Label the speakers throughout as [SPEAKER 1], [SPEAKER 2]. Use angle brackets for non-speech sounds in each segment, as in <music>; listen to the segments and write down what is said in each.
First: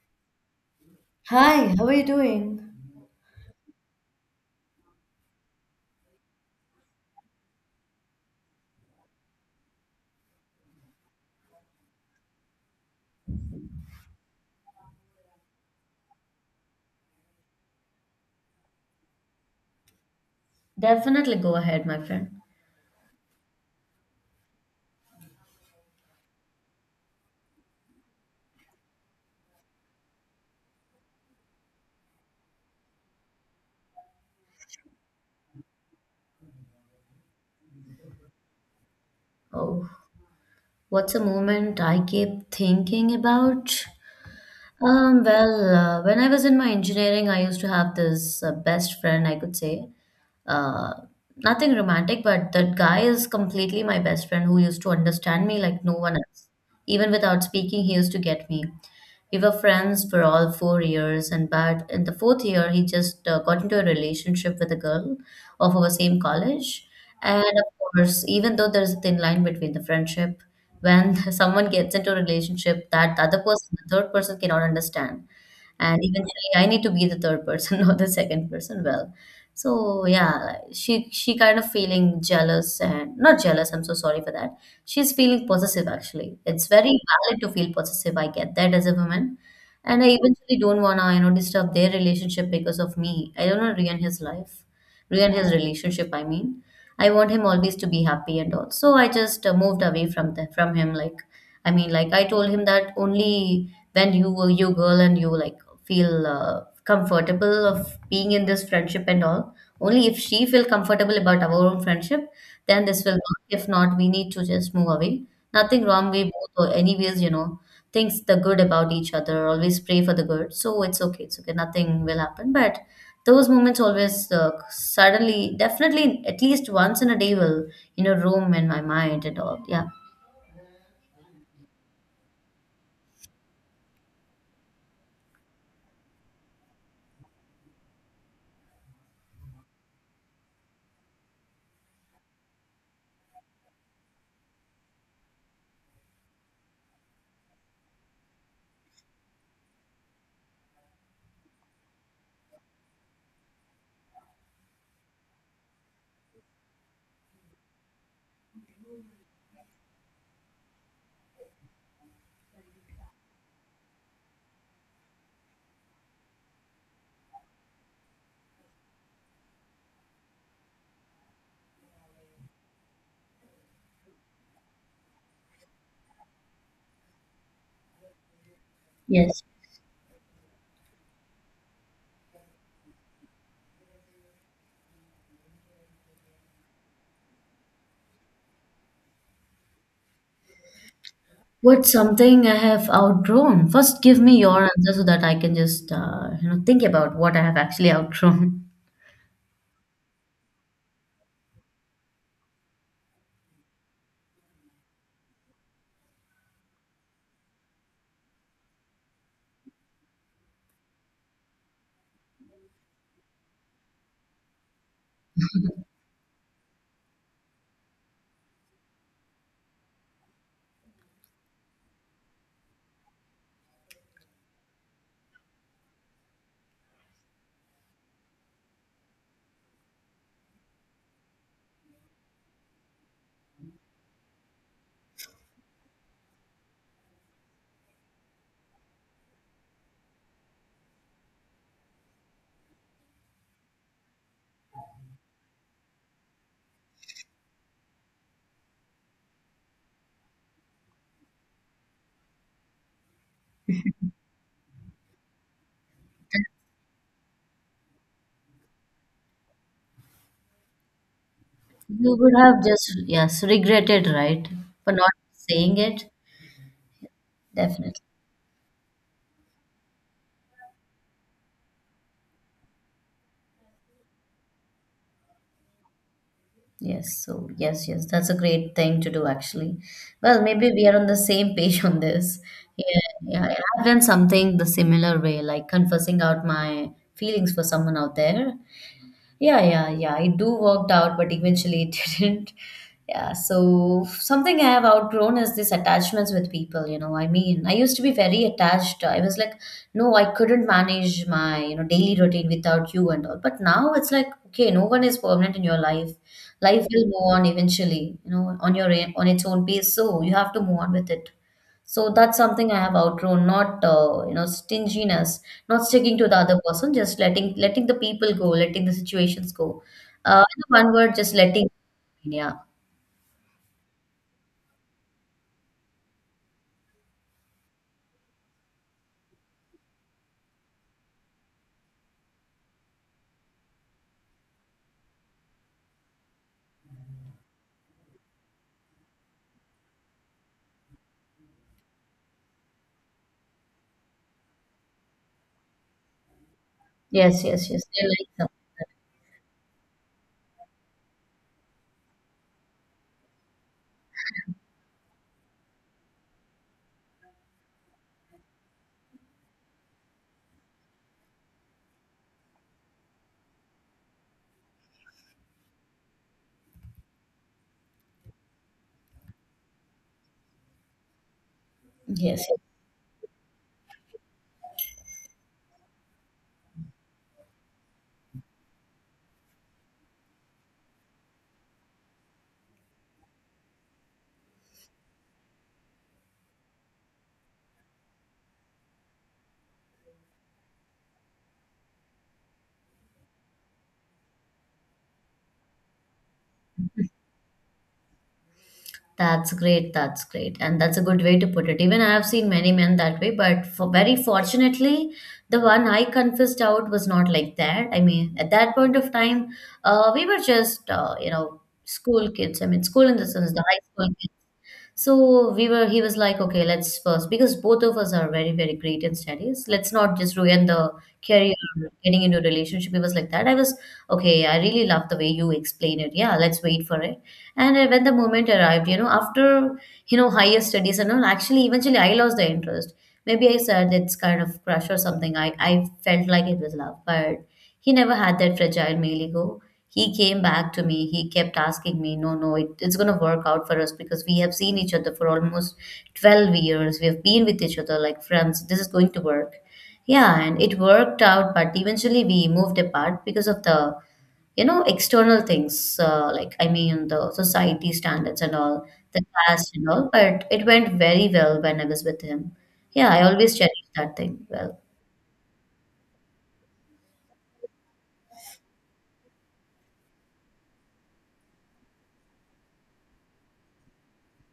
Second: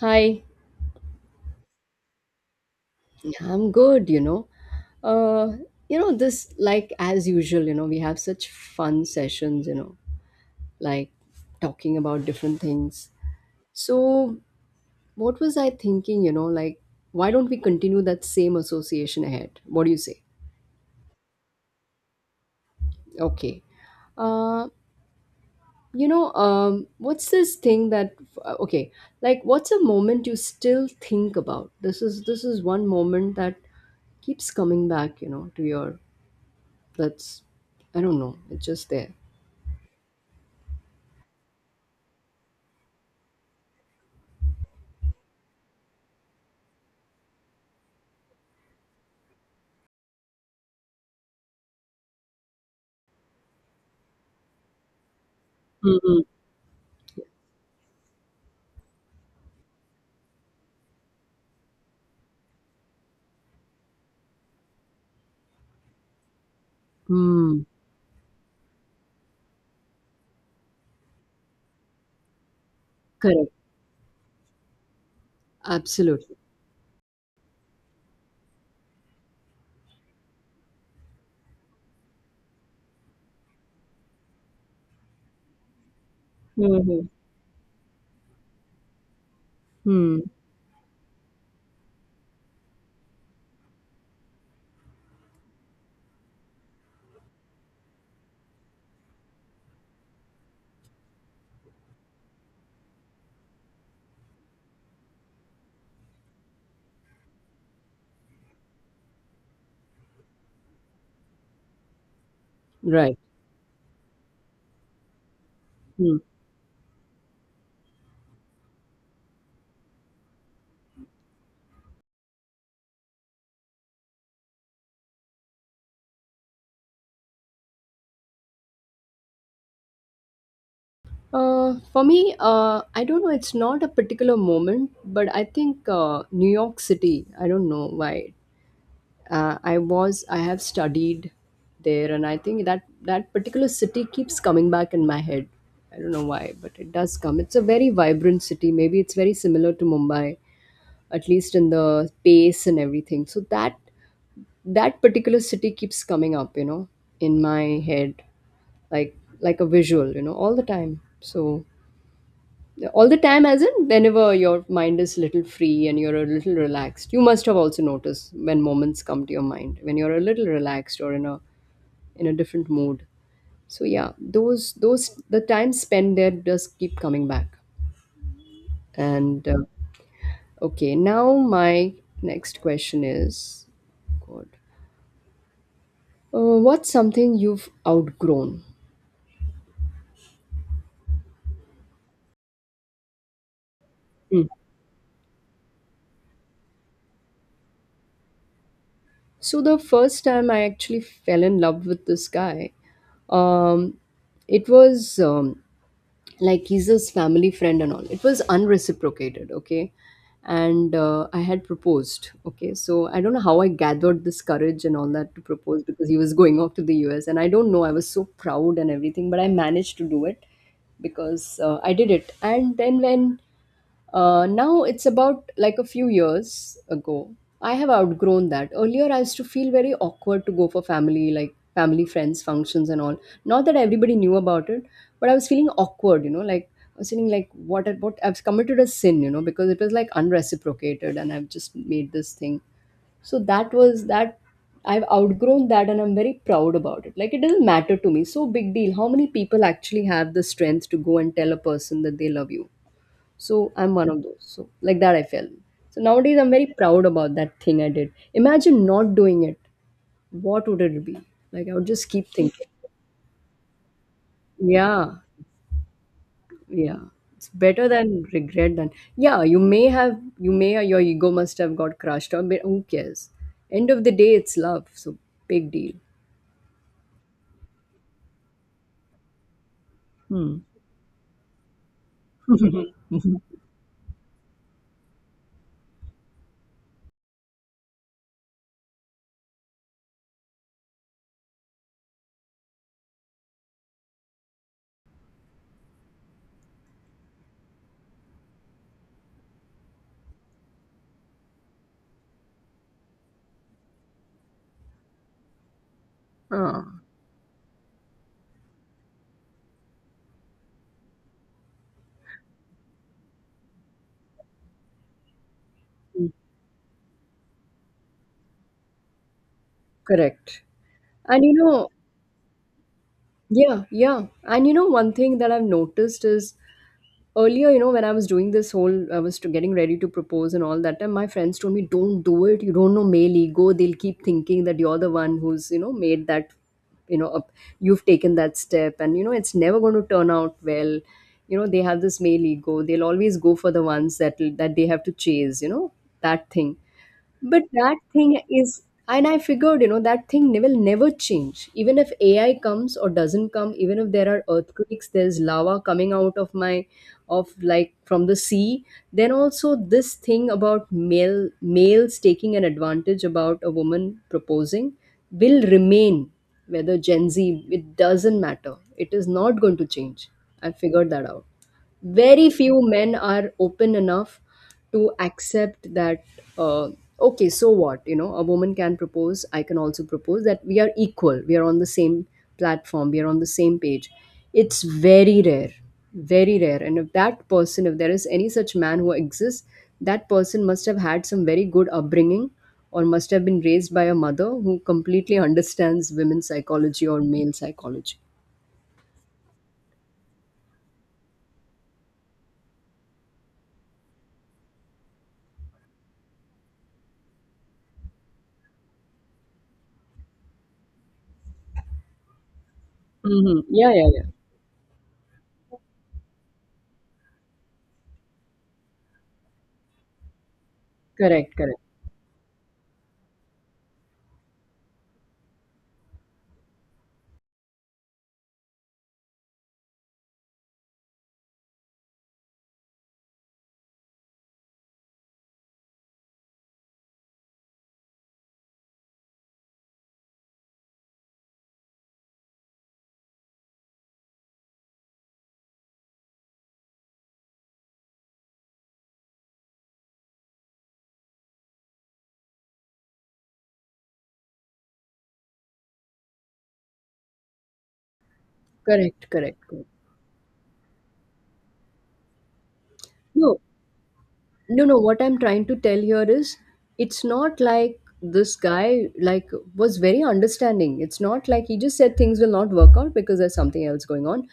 [SPEAKER 1] Hi.
[SPEAKER 2] Hi, how are you doing?
[SPEAKER 1] Yeah, I'm good, Uh, you know. As usual, you know, we have such fun sessions, you know, like talking about different things. So, what was I thinking, why don't we continue that same association ahead? What do you say?
[SPEAKER 2] Definitely go ahead, my friend.
[SPEAKER 1] Okay. Uh, what's this thing that, okay, like, what's a moment you still think about? This is one moment that keeps coming back, you know, to your That's I don't know, it's just there.
[SPEAKER 2] Oh, what's a moment I keep thinking about? When I was in my engineering, I used to have this best friend, I could say. Uh, Nothing romantic, but that guy is completely my best friend who used to understand me like no one
[SPEAKER 1] Mhm.
[SPEAKER 2] else. Even without speaking, he used to get me. We were friends for all 4 years, and but in the fourth year, he just got into a relationship with a girl of our same college. And of
[SPEAKER 1] Mm,
[SPEAKER 2] course, even though there's a thin line between the friendship, when <laughs> someone gets into a relationship that the other
[SPEAKER 1] correct.
[SPEAKER 2] person, the third person cannot understand. And
[SPEAKER 1] Absolutely.
[SPEAKER 2] eventually I need to be the third person, <laughs> not the second person. Well, so yeah, she kind of feeling jealous and not jealous, I'm so sorry for that. She's feeling possessive actually. It's very
[SPEAKER 1] Mhm.
[SPEAKER 2] valid to feel possessive. I get that as a woman. And I
[SPEAKER 1] Hmm.
[SPEAKER 2] eventually don't wanna, you know, disturb their relationship because of me. I don't wanna ruin his life, ruin his relationship, I mean. I want him always to be happy and all. So I just moved away from from him like I mean, like I told him that only when you were you girl and you like feel comfortable of being in this friendship and all. Only if she feel comfortable about our own friendship, then this will
[SPEAKER 1] Right.
[SPEAKER 2] work. If not, we need to just move away. Nothing wrong.
[SPEAKER 1] Hmm.
[SPEAKER 2] We both, or anyways, you know, thinks the good about each other. Always pray for the good. So it's okay. It's okay. Nothing will happen. But those moments always suddenly, definitely, at least once in a day will you know roam in my mind and all. Yeah.
[SPEAKER 1] For me, I don't know. It's not a particular moment, but I think New York City. I don't know why. I was. I have studied there, and I think that particular city keeps coming back in my head. I don't know why, but it does come. It's a very vibrant city. Maybe it's very similar to Mumbai, at least in the pace and everything. So that particular city keeps coming up, you know, in my head, like like a visual, you know, all the time. So all the time, as in whenever your mind is little free and you're a little relaxed, you must have also noticed when moments come to your mind when you're a little relaxed or in a different mood. So yeah, those the time spent there does keep coming back.
[SPEAKER 2] Yes.
[SPEAKER 1] And Okay, now my next question is, God, what's something you've outgrown?
[SPEAKER 2] What's something I have outgrown? First, give me
[SPEAKER 1] Hmm.
[SPEAKER 2] your answer so that I can just, you know, think about what I have actually outgrown. <laughs>
[SPEAKER 1] So the first time I actually fell in love with this guy, um, it was like he's his family friend and all. It was unreciprocated, okay, and I had proposed, okay. So I don't know how I gathered this courage and all that to propose because he was going off to the US, and I don't know. I was so proud and everything, but I managed to do it because I did it. And then when Now it's about like a few years ago. I have outgrown that. Earlier, I used to feel very awkward to go for family, friends, functions, and all. Not that everybody knew about it, but I was feeling awkward, you know, like I was feeling like what I've committed a sin, you know, because it was like unreciprocated and I've just made this thing. So that was that. I've outgrown that and I'm very proud about it. Like, it doesn't matter to me. So big deal. How many people actually have the strength to go and tell a person that they love you? So I'm one of those. So like that I felt. So nowadays I'm very proud about that thing I did. Imagine not doing it. What would it be? Like I would just
[SPEAKER 2] You
[SPEAKER 1] keep
[SPEAKER 2] would have
[SPEAKER 1] thinking.
[SPEAKER 2] just, yes, regretted, right? For not
[SPEAKER 1] Yeah.
[SPEAKER 2] saying it,
[SPEAKER 1] Yeah. It's better
[SPEAKER 2] definitely.
[SPEAKER 1] than regret than Yeah, you may, or your ego must have got crushed on, but who cares? End of the day it's love, so big deal.
[SPEAKER 2] Yes, so yes, yes, that's a great thing to do actually. Well,
[SPEAKER 1] Hmm.
[SPEAKER 2] maybe we are on the same page <laughs> on this. Yeah, yeah, I've done something the similar way, like confessing out my feelings for someone out there. Yeah, yeah, yeah. It do worked out, but eventually it <laughs> didn't. Yeah. So something I have outgrown is this attachments with people, you know. I mean, I used to be very attached. I was like, no, I couldn't manage my, you know, daily routine without you and all. But now it's like, okay, no one is permanent in your life. Life
[SPEAKER 1] Ah.
[SPEAKER 2] will move on eventually, you know, on its own pace. So you have to move on with it. So that's something I have outgrown, not you know stinginess, not sticking to the other person, just letting the people go, letting the situations go.
[SPEAKER 1] Correct.
[SPEAKER 2] In one word, just
[SPEAKER 1] And you
[SPEAKER 2] letting.
[SPEAKER 1] know,
[SPEAKER 2] Yeah.
[SPEAKER 1] yeah, yeah. And you know, one thing that I've noticed is earlier, you know, when I was doing this whole, I was to getting ready to propose and all that time, my friends told me, don't do it. You don't know male ego. They'll keep thinking that you're the one who's, you know, made that, you know, up, you've taken that step. And, you know, it's never going to turn out well. You know, they have this male ego. They'll always go for the ones that they have to chase, you know, that thing.
[SPEAKER 2] Yes.
[SPEAKER 1] But
[SPEAKER 2] Yes. Yes.
[SPEAKER 1] that
[SPEAKER 2] They like
[SPEAKER 1] thing
[SPEAKER 2] that.
[SPEAKER 1] is, and I figured, you know, that thing will never change. Even if AI comes or doesn't come, even if there are earthquakes, there's lava coming out of my, of like from the sea, then also this thing about males taking an advantage about a woman proposing will remain. Whether Gen Z, it doesn't matter. It is not going to change. I figured that out.
[SPEAKER 2] Yes.
[SPEAKER 1] Very
[SPEAKER 2] Yes.
[SPEAKER 1] few men are open enough to accept that uh, okay, so what, you know, a woman can propose, I can also propose, that we are equal, we are on the same platform, we are on the same page. It's very rare, very rare. And if that person, if there is any such man who exists, that person must have had some very good upbringing, or must have been raised by a mother who completely understands women's psychology or male psychology.
[SPEAKER 2] That's great. That's great. And that's a good way to put it. Even I have seen many men that way, but for very fortunately, the one I confessed out was not like that. I mean, at that point of time, we were just, you know, school kids. I mean, school in the sense,
[SPEAKER 1] Hmm,
[SPEAKER 2] the high
[SPEAKER 1] yeah,
[SPEAKER 2] school.
[SPEAKER 1] yeah, yeah.
[SPEAKER 2] So we were, he was like, okay, let's first, because both of us are very, very great in studies. Let's not just ruin the career,
[SPEAKER 1] Correct, correct,
[SPEAKER 2] or getting into a relationship. He was like that. I was, okay, I really love the way you explain it. Yeah, let's wait for it. And when the moment arrived, you know, after, you know, higher studies and all, actually, eventually I lost the interest. Maybe I said it's kind of crush or something. I felt like it was love, but he never had that fragile male ego. He came back to me. He kept asking me, no, no, it's going to work out for us because we have seen each other for almost 12 years. We have been with each other like friends. This is going to work. Yeah, and it worked out, but eventually we moved apart because of the you know, external things, like I mean the society standards and all, the
[SPEAKER 1] correct, correct,
[SPEAKER 2] caste and
[SPEAKER 1] correct.
[SPEAKER 2] all, but it went very well when I was with him. Yeah, I always
[SPEAKER 1] No,
[SPEAKER 2] cherish that thing well.
[SPEAKER 1] no, no. What I'm trying to tell here is it's not like this guy was very understanding. It's not like he just said things will not work out because there's something else going on.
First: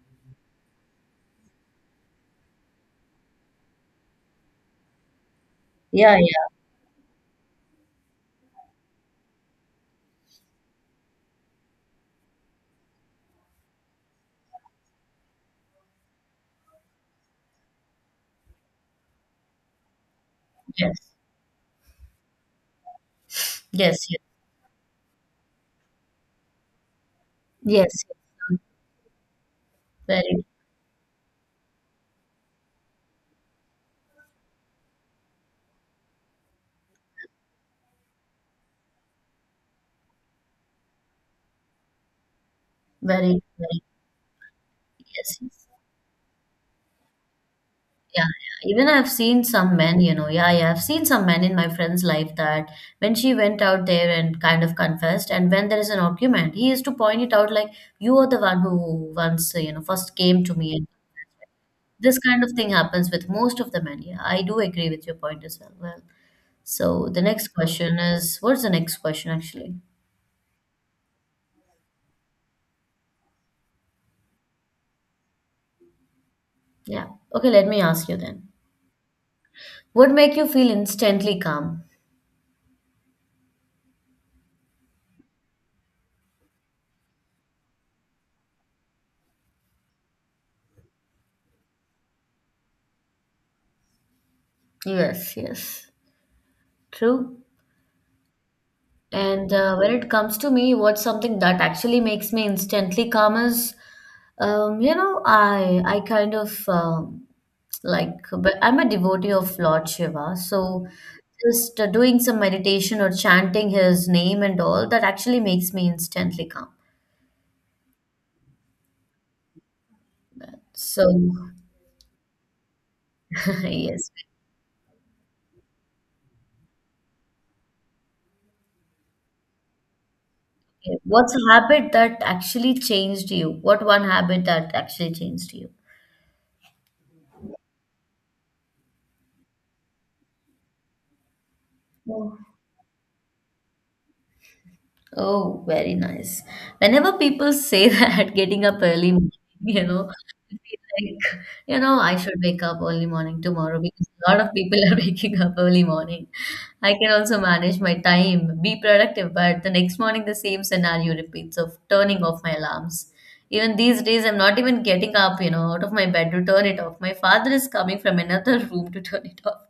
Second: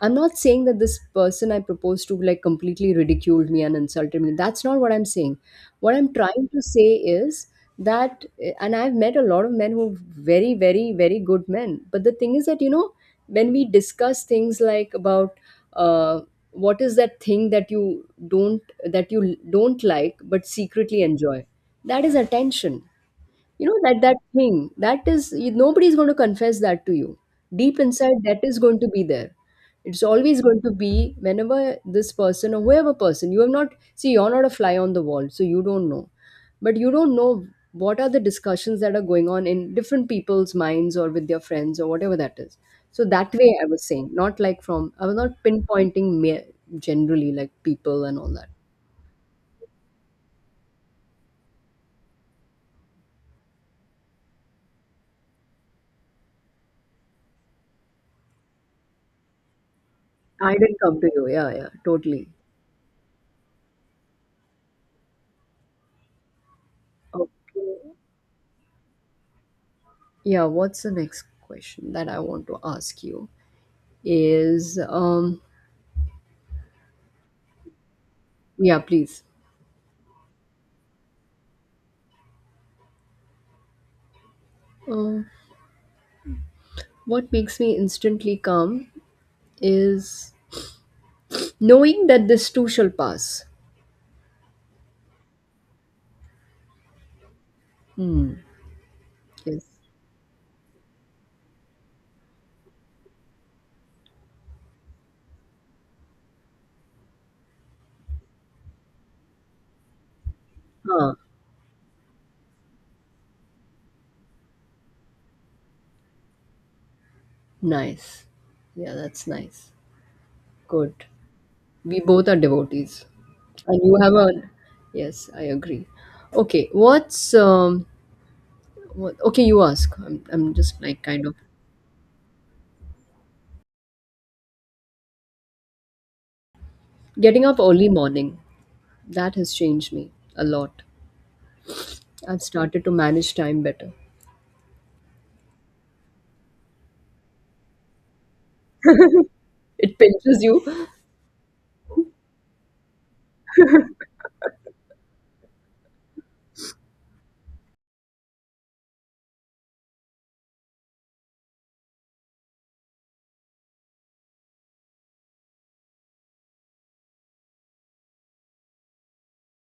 [SPEAKER 1] I'm not saying that this person I proposed to like completely ridiculed me and insulted me. That's not what I'm saying. What I'm
[SPEAKER 2] Yeah, yeah,
[SPEAKER 1] trying to say is that and I've met a lot of men who very, very, very good men. But the thing is that, you know, when we discuss things like about uh, what is that thing that you don't like but
[SPEAKER 2] yes,
[SPEAKER 1] secretly enjoy, that is attention, you know, that
[SPEAKER 2] yes,
[SPEAKER 1] that
[SPEAKER 2] yes,
[SPEAKER 1] thing, that is nobody's going to confess that to you. Deep
[SPEAKER 2] yes,
[SPEAKER 1] inside, that is
[SPEAKER 2] yes.
[SPEAKER 1] going to be there. It's always
[SPEAKER 2] Very,
[SPEAKER 1] going to be whenever this person or whoever person you have not see you're not a fly on the wall, so you don't know, but you don't know what are the discussions that are going on in different people's minds or with their friends or whatever that is. So that
[SPEAKER 2] very,
[SPEAKER 1] way, I
[SPEAKER 2] very,
[SPEAKER 1] was saying not like from I was not
[SPEAKER 2] yes, yes.
[SPEAKER 1] pinpointing me generally, like people and
[SPEAKER 2] Yeah,
[SPEAKER 1] all that.
[SPEAKER 2] yeah. Even I've seen some men, you know, yeah, yeah, I've seen some men in my friend's life that when she went out there and kind of confessed, and when there is an argument, he used to point it out like, you are the one who once, you know, first came to
[SPEAKER 1] I
[SPEAKER 2] me
[SPEAKER 1] didn't
[SPEAKER 2] and
[SPEAKER 1] come to you. Yeah, yeah,
[SPEAKER 2] This
[SPEAKER 1] totally.
[SPEAKER 2] kind of thing happens with most of them, and yeah, I do agree with your point as well. Well, so the next
[SPEAKER 1] Okay.
[SPEAKER 2] question is, what's the next question actually?
[SPEAKER 1] Yeah, what's the next question that I want to ask you is
[SPEAKER 2] Yeah. Okay, let me ask you then.
[SPEAKER 1] yeah, please.
[SPEAKER 2] What make you feel instantly calm?
[SPEAKER 1] uh, what makes me instantly calm is knowing that this too shall pass.
[SPEAKER 2] Yes, yes. True.
[SPEAKER 1] Hmm.
[SPEAKER 2] And
[SPEAKER 1] Yes.
[SPEAKER 2] when it comes to me, what's something that actually makes me instantly calm is, you know, I kind of like but I'm a devotee of lord shiva so
[SPEAKER 1] Ah,
[SPEAKER 2] just doing some meditation or chanting his name and all that actually makes me instantly calm
[SPEAKER 1] nice. Yeah, that's nice. Good.
[SPEAKER 2] so
[SPEAKER 1] We both are devotees, and you
[SPEAKER 2] <laughs> yes
[SPEAKER 1] have a yes, I agree. Okay, okay, you ask, I'm just like kind
[SPEAKER 2] what's
[SPEAKER 1] of
[SPEAKER 2] a habit that actually changed you what one habit that actually changed you
[SPEAKER 1] getting up early morning that has changed me a lot.
[SPEAKER 2] Yeah.
[SPEAKER 1] I've started to manage time better.
[SPEAKER 2] Oh, very nice. Whenever people say <laughs> that getting up early, morning, you
[SPEAKER 1] It
[SPEAKER 2] know,
[SPEAKER 1] pinches
[SPEAKER 2] I
[SPEAKER 1] you.
[SPEAKER 2] feel like, you know, I should wake up early morning tomorrow because a lot of people are <laughs> waking up early morning. I can also manage my time, be productive, but the next morning the same scenario repeats of turning off my alarms. Even these days, I'm not even getting up, you know, out of my bed to turn it off. My father is coming from another <laughs> room to turn it off.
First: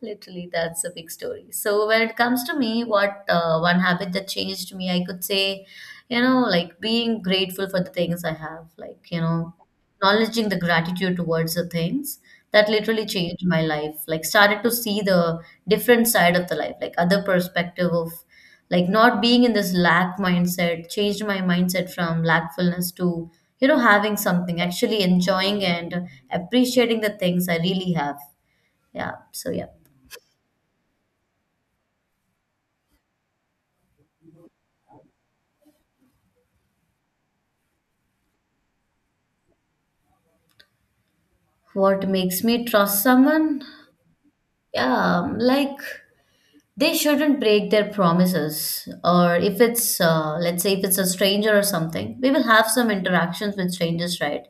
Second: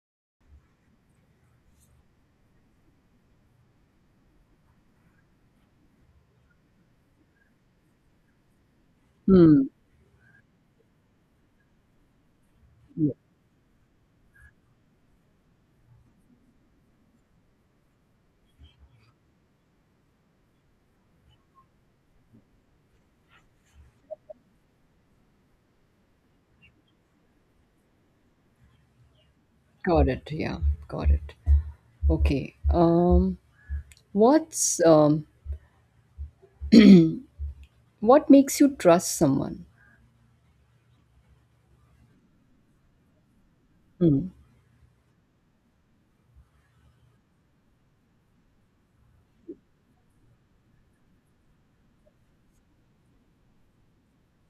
[SPEAKER 2] Literally, that's a big story. So when it comes to me, what one habit that changed me, I could say, you know, like being grateful for the things I have, like, you know,
[SPEAKER 1] Hmm.
[SPEAKER 2] acknowledging the gratitude towards the things that literally
[SPEAKER 1] Yeah,
[SPEAKER 2] changed my life. Like started to see the different side of the life, like other perspective of like not being in this lack mindset, changed my mindset from lackfulness to, you know, having something, actually enjoying and appreciating the things I really have. Yeah. So yeah.
[SPEAKER 1] got it. Yeah. Got it. Okay. What's what makes you trust someone?
[SPEAKER 2] What makes me trust someone?
[SPEAKER 1] Hmm.
[SPEAKER 2] Yeah, like they shouldn't break their promises. Or if it's, let's say, if it's a stranger or something, we will have some interactions with strangers, right?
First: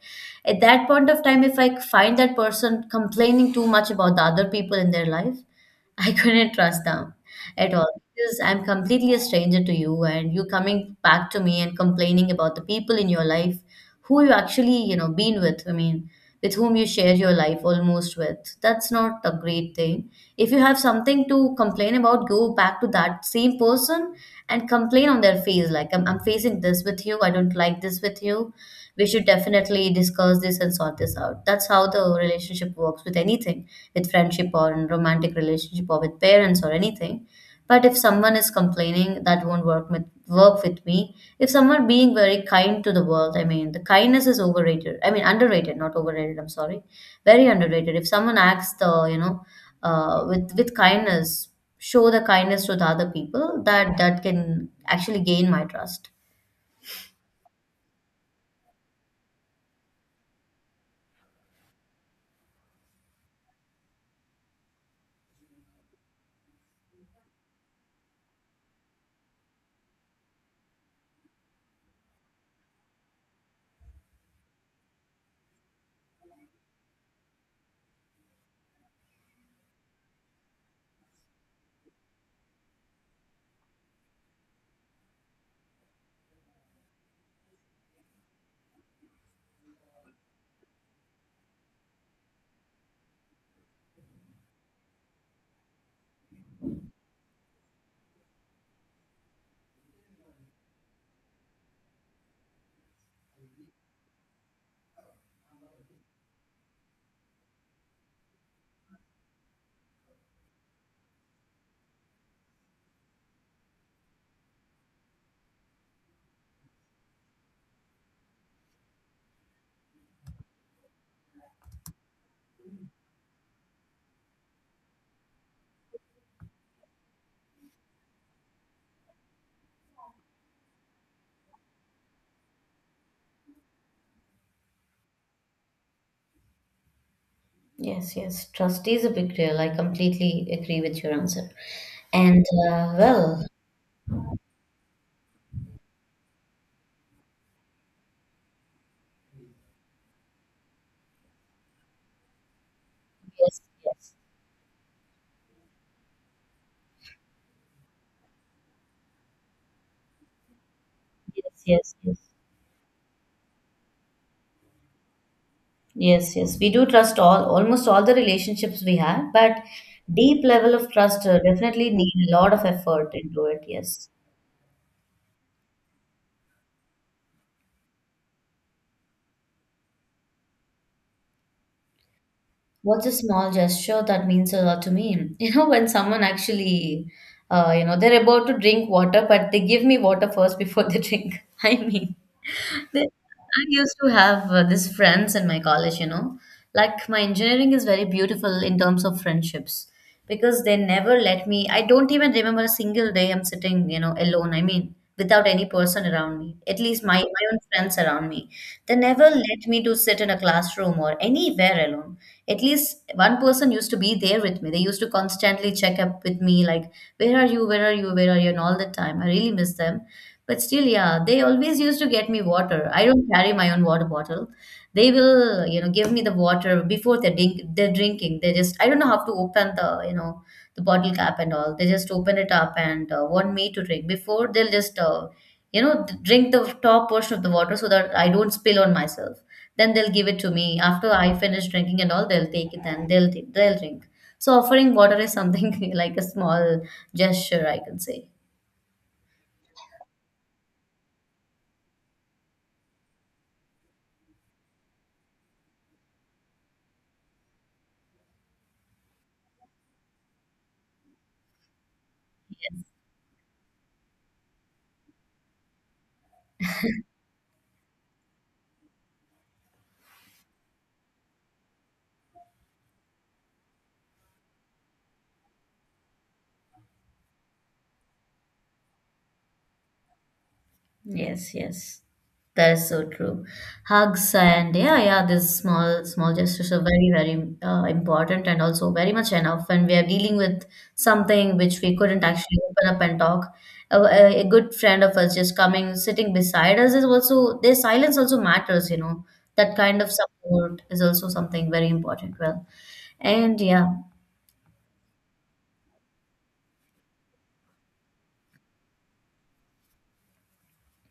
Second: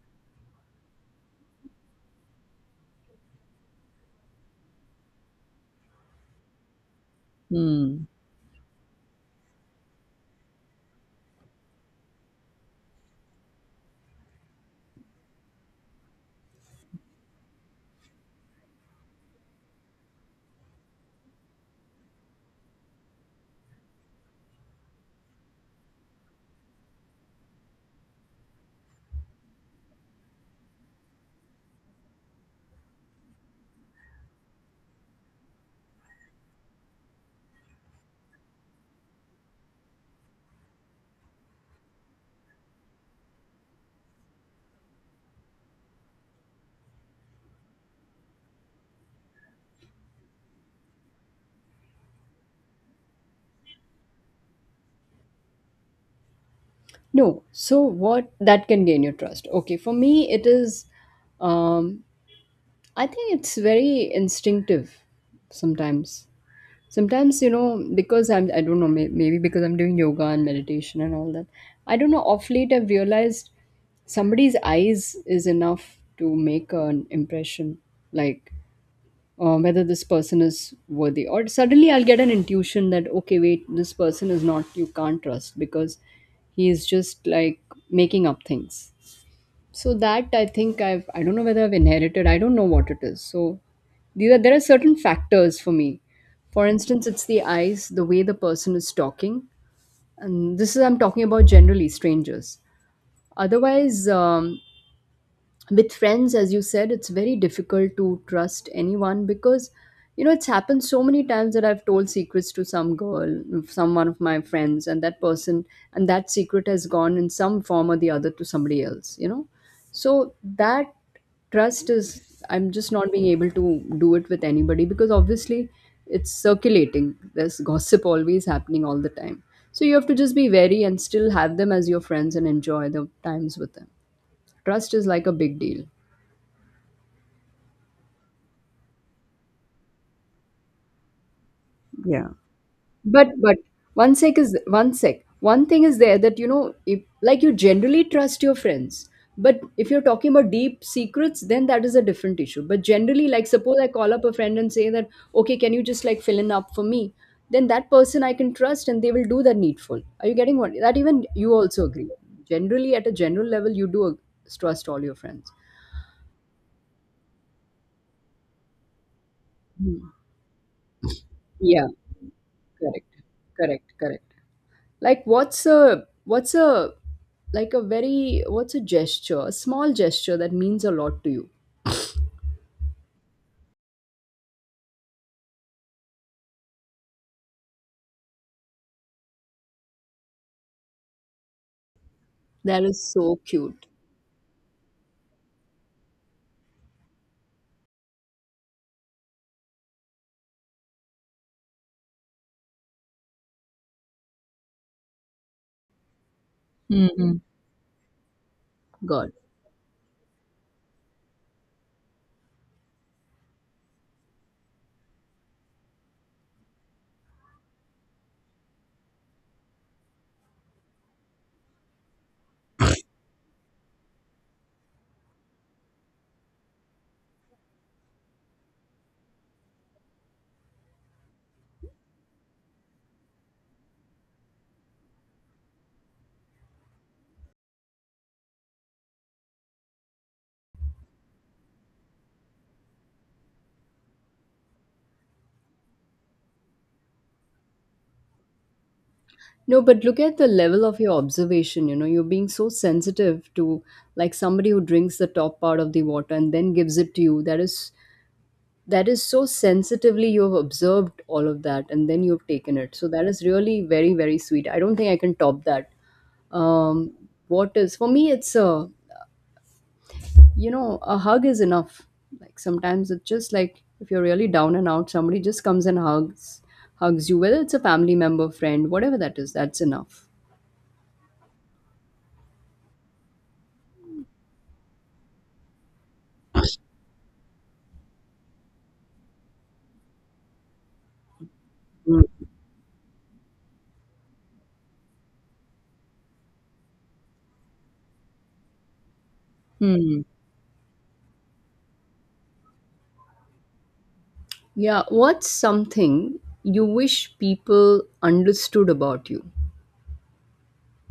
[SPEAKER 2] At that point of time, if I find that person complaining too much about the other people in their life, <laughs> I couldn't trust them at all
[SPEAKER 1] Hmm.
[SPEAKER 2] because I'm completely a stranger to you, and you coming back to me and complaining about the people in your life who you actually, you know, been with. I mean, with whom you share your life almost with. That's not a great thing. If you have something to complain about, go back to that same person and complain on their face, like I'm facing this with you. I don't like this with you we should definitely discuss this and sort this out. That's how the relationship works with anything, with friendship or in romantic relationship or with parents or anything. But if someone is complaining, that won't work with me. If someone being very kind to the world, I mean, the kindness is overrated. I mean, underrated, not overrated. I'm sorry, very underrated. If someone acts the, you know, with kindness, show the kindness to the other people, that can actually gain my trust.
[SPEAKER 1] No. So what that can gain your trust? Okay. For me, it is. Um. I think it's very instinctive. Sometimes. Sometimes, you know, because I'm I don't know may, maybe because I'm doing yoga and meditation and all that, I don't know, off late I've realized somebody's eyes is enough to make an impression, like whether this person is worthy, or suddenly I'll get an intuition that okay wait this person is not, you can't trust, because he is just like making up things. So that I think I've, I don't know whether I've inherited. I don't know what it is. So these are, there are certain factors for me. For instance, it's the eyes, the way the person is talking, and this is I'm talking about generally strangers. Otherwise, with friends, as you said, it's very difficult to trust anyone because you know it's happened so many times that I've told secrets to some girl some one of my friends, and that person, and that secret has gone in some form or the other to somebody else, you know, so that trust is, I'm just not being able to do it with anybody because obviously it's circulating, there's gossip always happening all the time, so you have to just be wary and still have them as your friends and enjoy the times with them. Trust is like a big deal.
[SPEAKER 2] Yes, yes. Trust is a big deal. I completely agree with your answer.
[SPEAKER 1] Yeah.
[SPEAKER 2] And well,
[SPEAKER 1] But one sec, One thing is there that, you know, if like you generally trust your friends, but if you're talking about deep secrets, then that is a different issue. But generally, like
[SPEAKER 2] yes,
[SPEAKER 1] suppose I call
[SPEAKER 2] yes,
[SPEAKER 1] up a friend and say that, okay, can you just like fill in up for me? Then that person I can trust and they will do the needful. Are you getting what that, even you
[SPEAKER 2] yes,
[SPEAKER 1] also
[SPEAKER 2] yes,
[SPEAKER 1] agree?
[SPEAKER 2] yes,
[SPEAKER 1] Generally, at a general level, you do trust all your friends.
[SPEAKER 2] yes, yes. We do trust all almost all the relationships we have, but
[SPEAKER 1] Hmm.
[SPEAKER 2] deep level of trust
[SPEAKER 1] Yeah,
[SPEAKER 2] definitely need a lot of
[SPEAKER 1] correct,
[SPEAKER 2] effort into it.
[SPEAKER 1] correct,
[SPEAKER 2] Yes.
[SPEAKER 1] correct. Like what's a gesture, a small gesture that means a lot to you?
[SPEAKER 2] What's a small gesture that means a lot to me? <laughs> You know, when someone actually, you know, they're about to drink water, but they give me water first <laughs> before they drink. <laughs> I mean,
[SPEAKER 1] That
[SPEAKER 2] they,
[SPEAKER 1] is so
[SPEAKER 2] I
[SPEAKER 1] cute.
[SPEAKER 2] used to have these friends in my college, you know. Like, my engineering is very beautiful in terms of friendships because they never let me. I don't even remember a single day I'm sitting, you know, alone. I mean, without any person around me, at least my
[SPEAKER 1] Mm-hmm.
[SPEAKER 2] own friends around me. They never
[SPEAKER 1] God.
[SPEAKER 2] let me to sit in a classroom or anywhere alone. At least one person used to be there with me. They used to constantly check up with me, like, where are you? Where are you? Where are you? And all the time. I really miss them but still, yeah, they always used to get me water. I don't carry my own water bottle. They will, you know, give me the water before they're, they're drinking. They just, I don't know how to open the, you know, the bottle cap and all. They just open it up and want me to drink. Before, they'll just, you know, drink the top portion of the water so that I don't spill on myself. Then they'll give it to me. After I finish drinking and all, they'll take it and they'll, they'll drink. So offering water is something <laughs> like a small gesture, I can say.
[SPEAKER 1] No, but look at the level of your observation, you know, you're being so sensitive to like somebody who drinks the top part of the water and then gives it to you, that is, that is so sensitively you've observed all of that and then you've taken it, so that is really very very sweet. I don't think I can top that. um what is, for me it's a, you know, a hug is enough. Like sometimes it's just like if you're really down and out, somebody just comes and hugs you, whether it's a family member, friend, whatever that is, that's enough.
[SPEAKER 2] Yes, yes. That is so true. Hugs and yeah, yeah, these small, small gestures are very, very important and also very much enough when we are dealing with something which we couldn't
[SPEAKER 1] Mm.
[SPEAKER 2] actually open up and talk. A good friend of us just coming, sitting beside us is also, their silence also matters, you know. That kind of
[SPEAKER 1] Hmm.
[SPEAKER 2] support is also something very important. Well, and yeah.
[SPEAKER 1] Yeah. What's something you wish people understood about you?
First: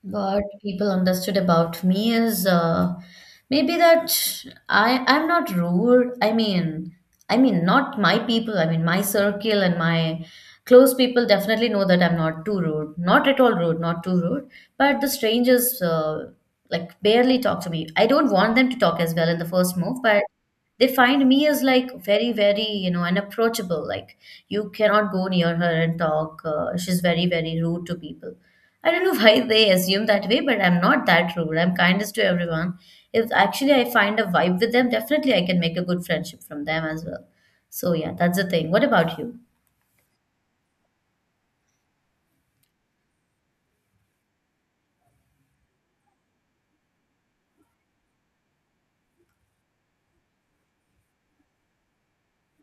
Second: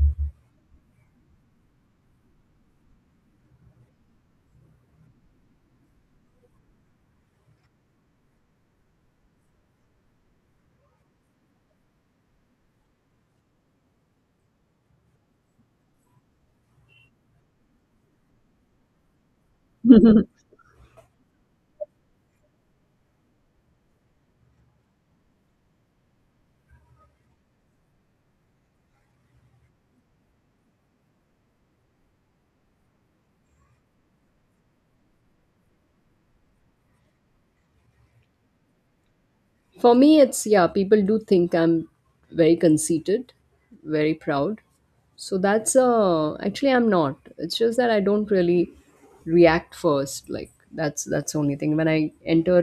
[SPEAKER 2] What people understood about me is maybe that I'm not rude. I mean not my people. I mean my circle and my close people definitely know that I'm not too rude, not at all rude, not too rude. But the strangers like barely talk to me. I don't want them to talk as well in the first move, but
[SPEAKER 1] <laughs>
[SPEAKER 2] they find me as like very very you know unapproachable like you cannot go near her and talk she's very very rude to people I don't know <laughs> why they assume that way but I'm not that rude I'm kindest to everyone if actually I find a vibe with them definitely I can make a good friendship from them as well so yeah that's the thing what about you
[SPEAKER 1] For me, it's yeah, people do think I'm very conceited, very proud. So that's actually I'm not. It's just that I don't really react first. Like that's the only thing. When I enter,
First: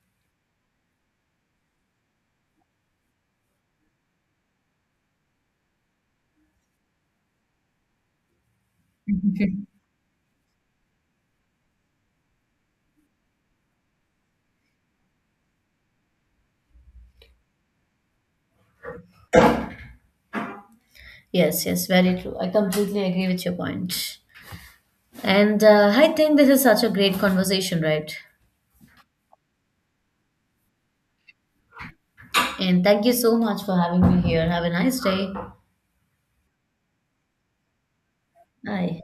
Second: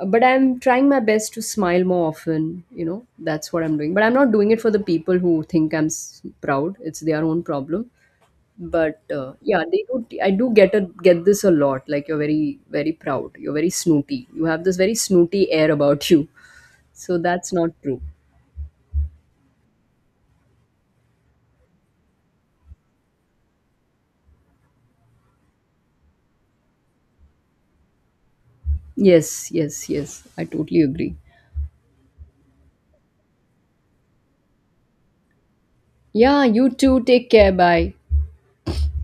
[SPEAKER 1] but I'm trying my best to smile more often, you know, that's what I'm doing. But I'm not doing it for the people who think I'm proud. It's their own problem. But yeah, they do. I do get a, get this a lot. Like you're very very proud. You're very snooty. You have this very snooty air about you. So that's not true.
[SPEAKER 2] yes yes very true I completely agree with your point. And I think this is such a great conversation right
[SPEAKER 1] Yes, yes, yes. I totally agree.
[SPEAKER 2] and thank you so much for having me here have a nice day
[SPEAKER 1] Yeah, you too. Take care. Bye.
[SPEAKER 2] bye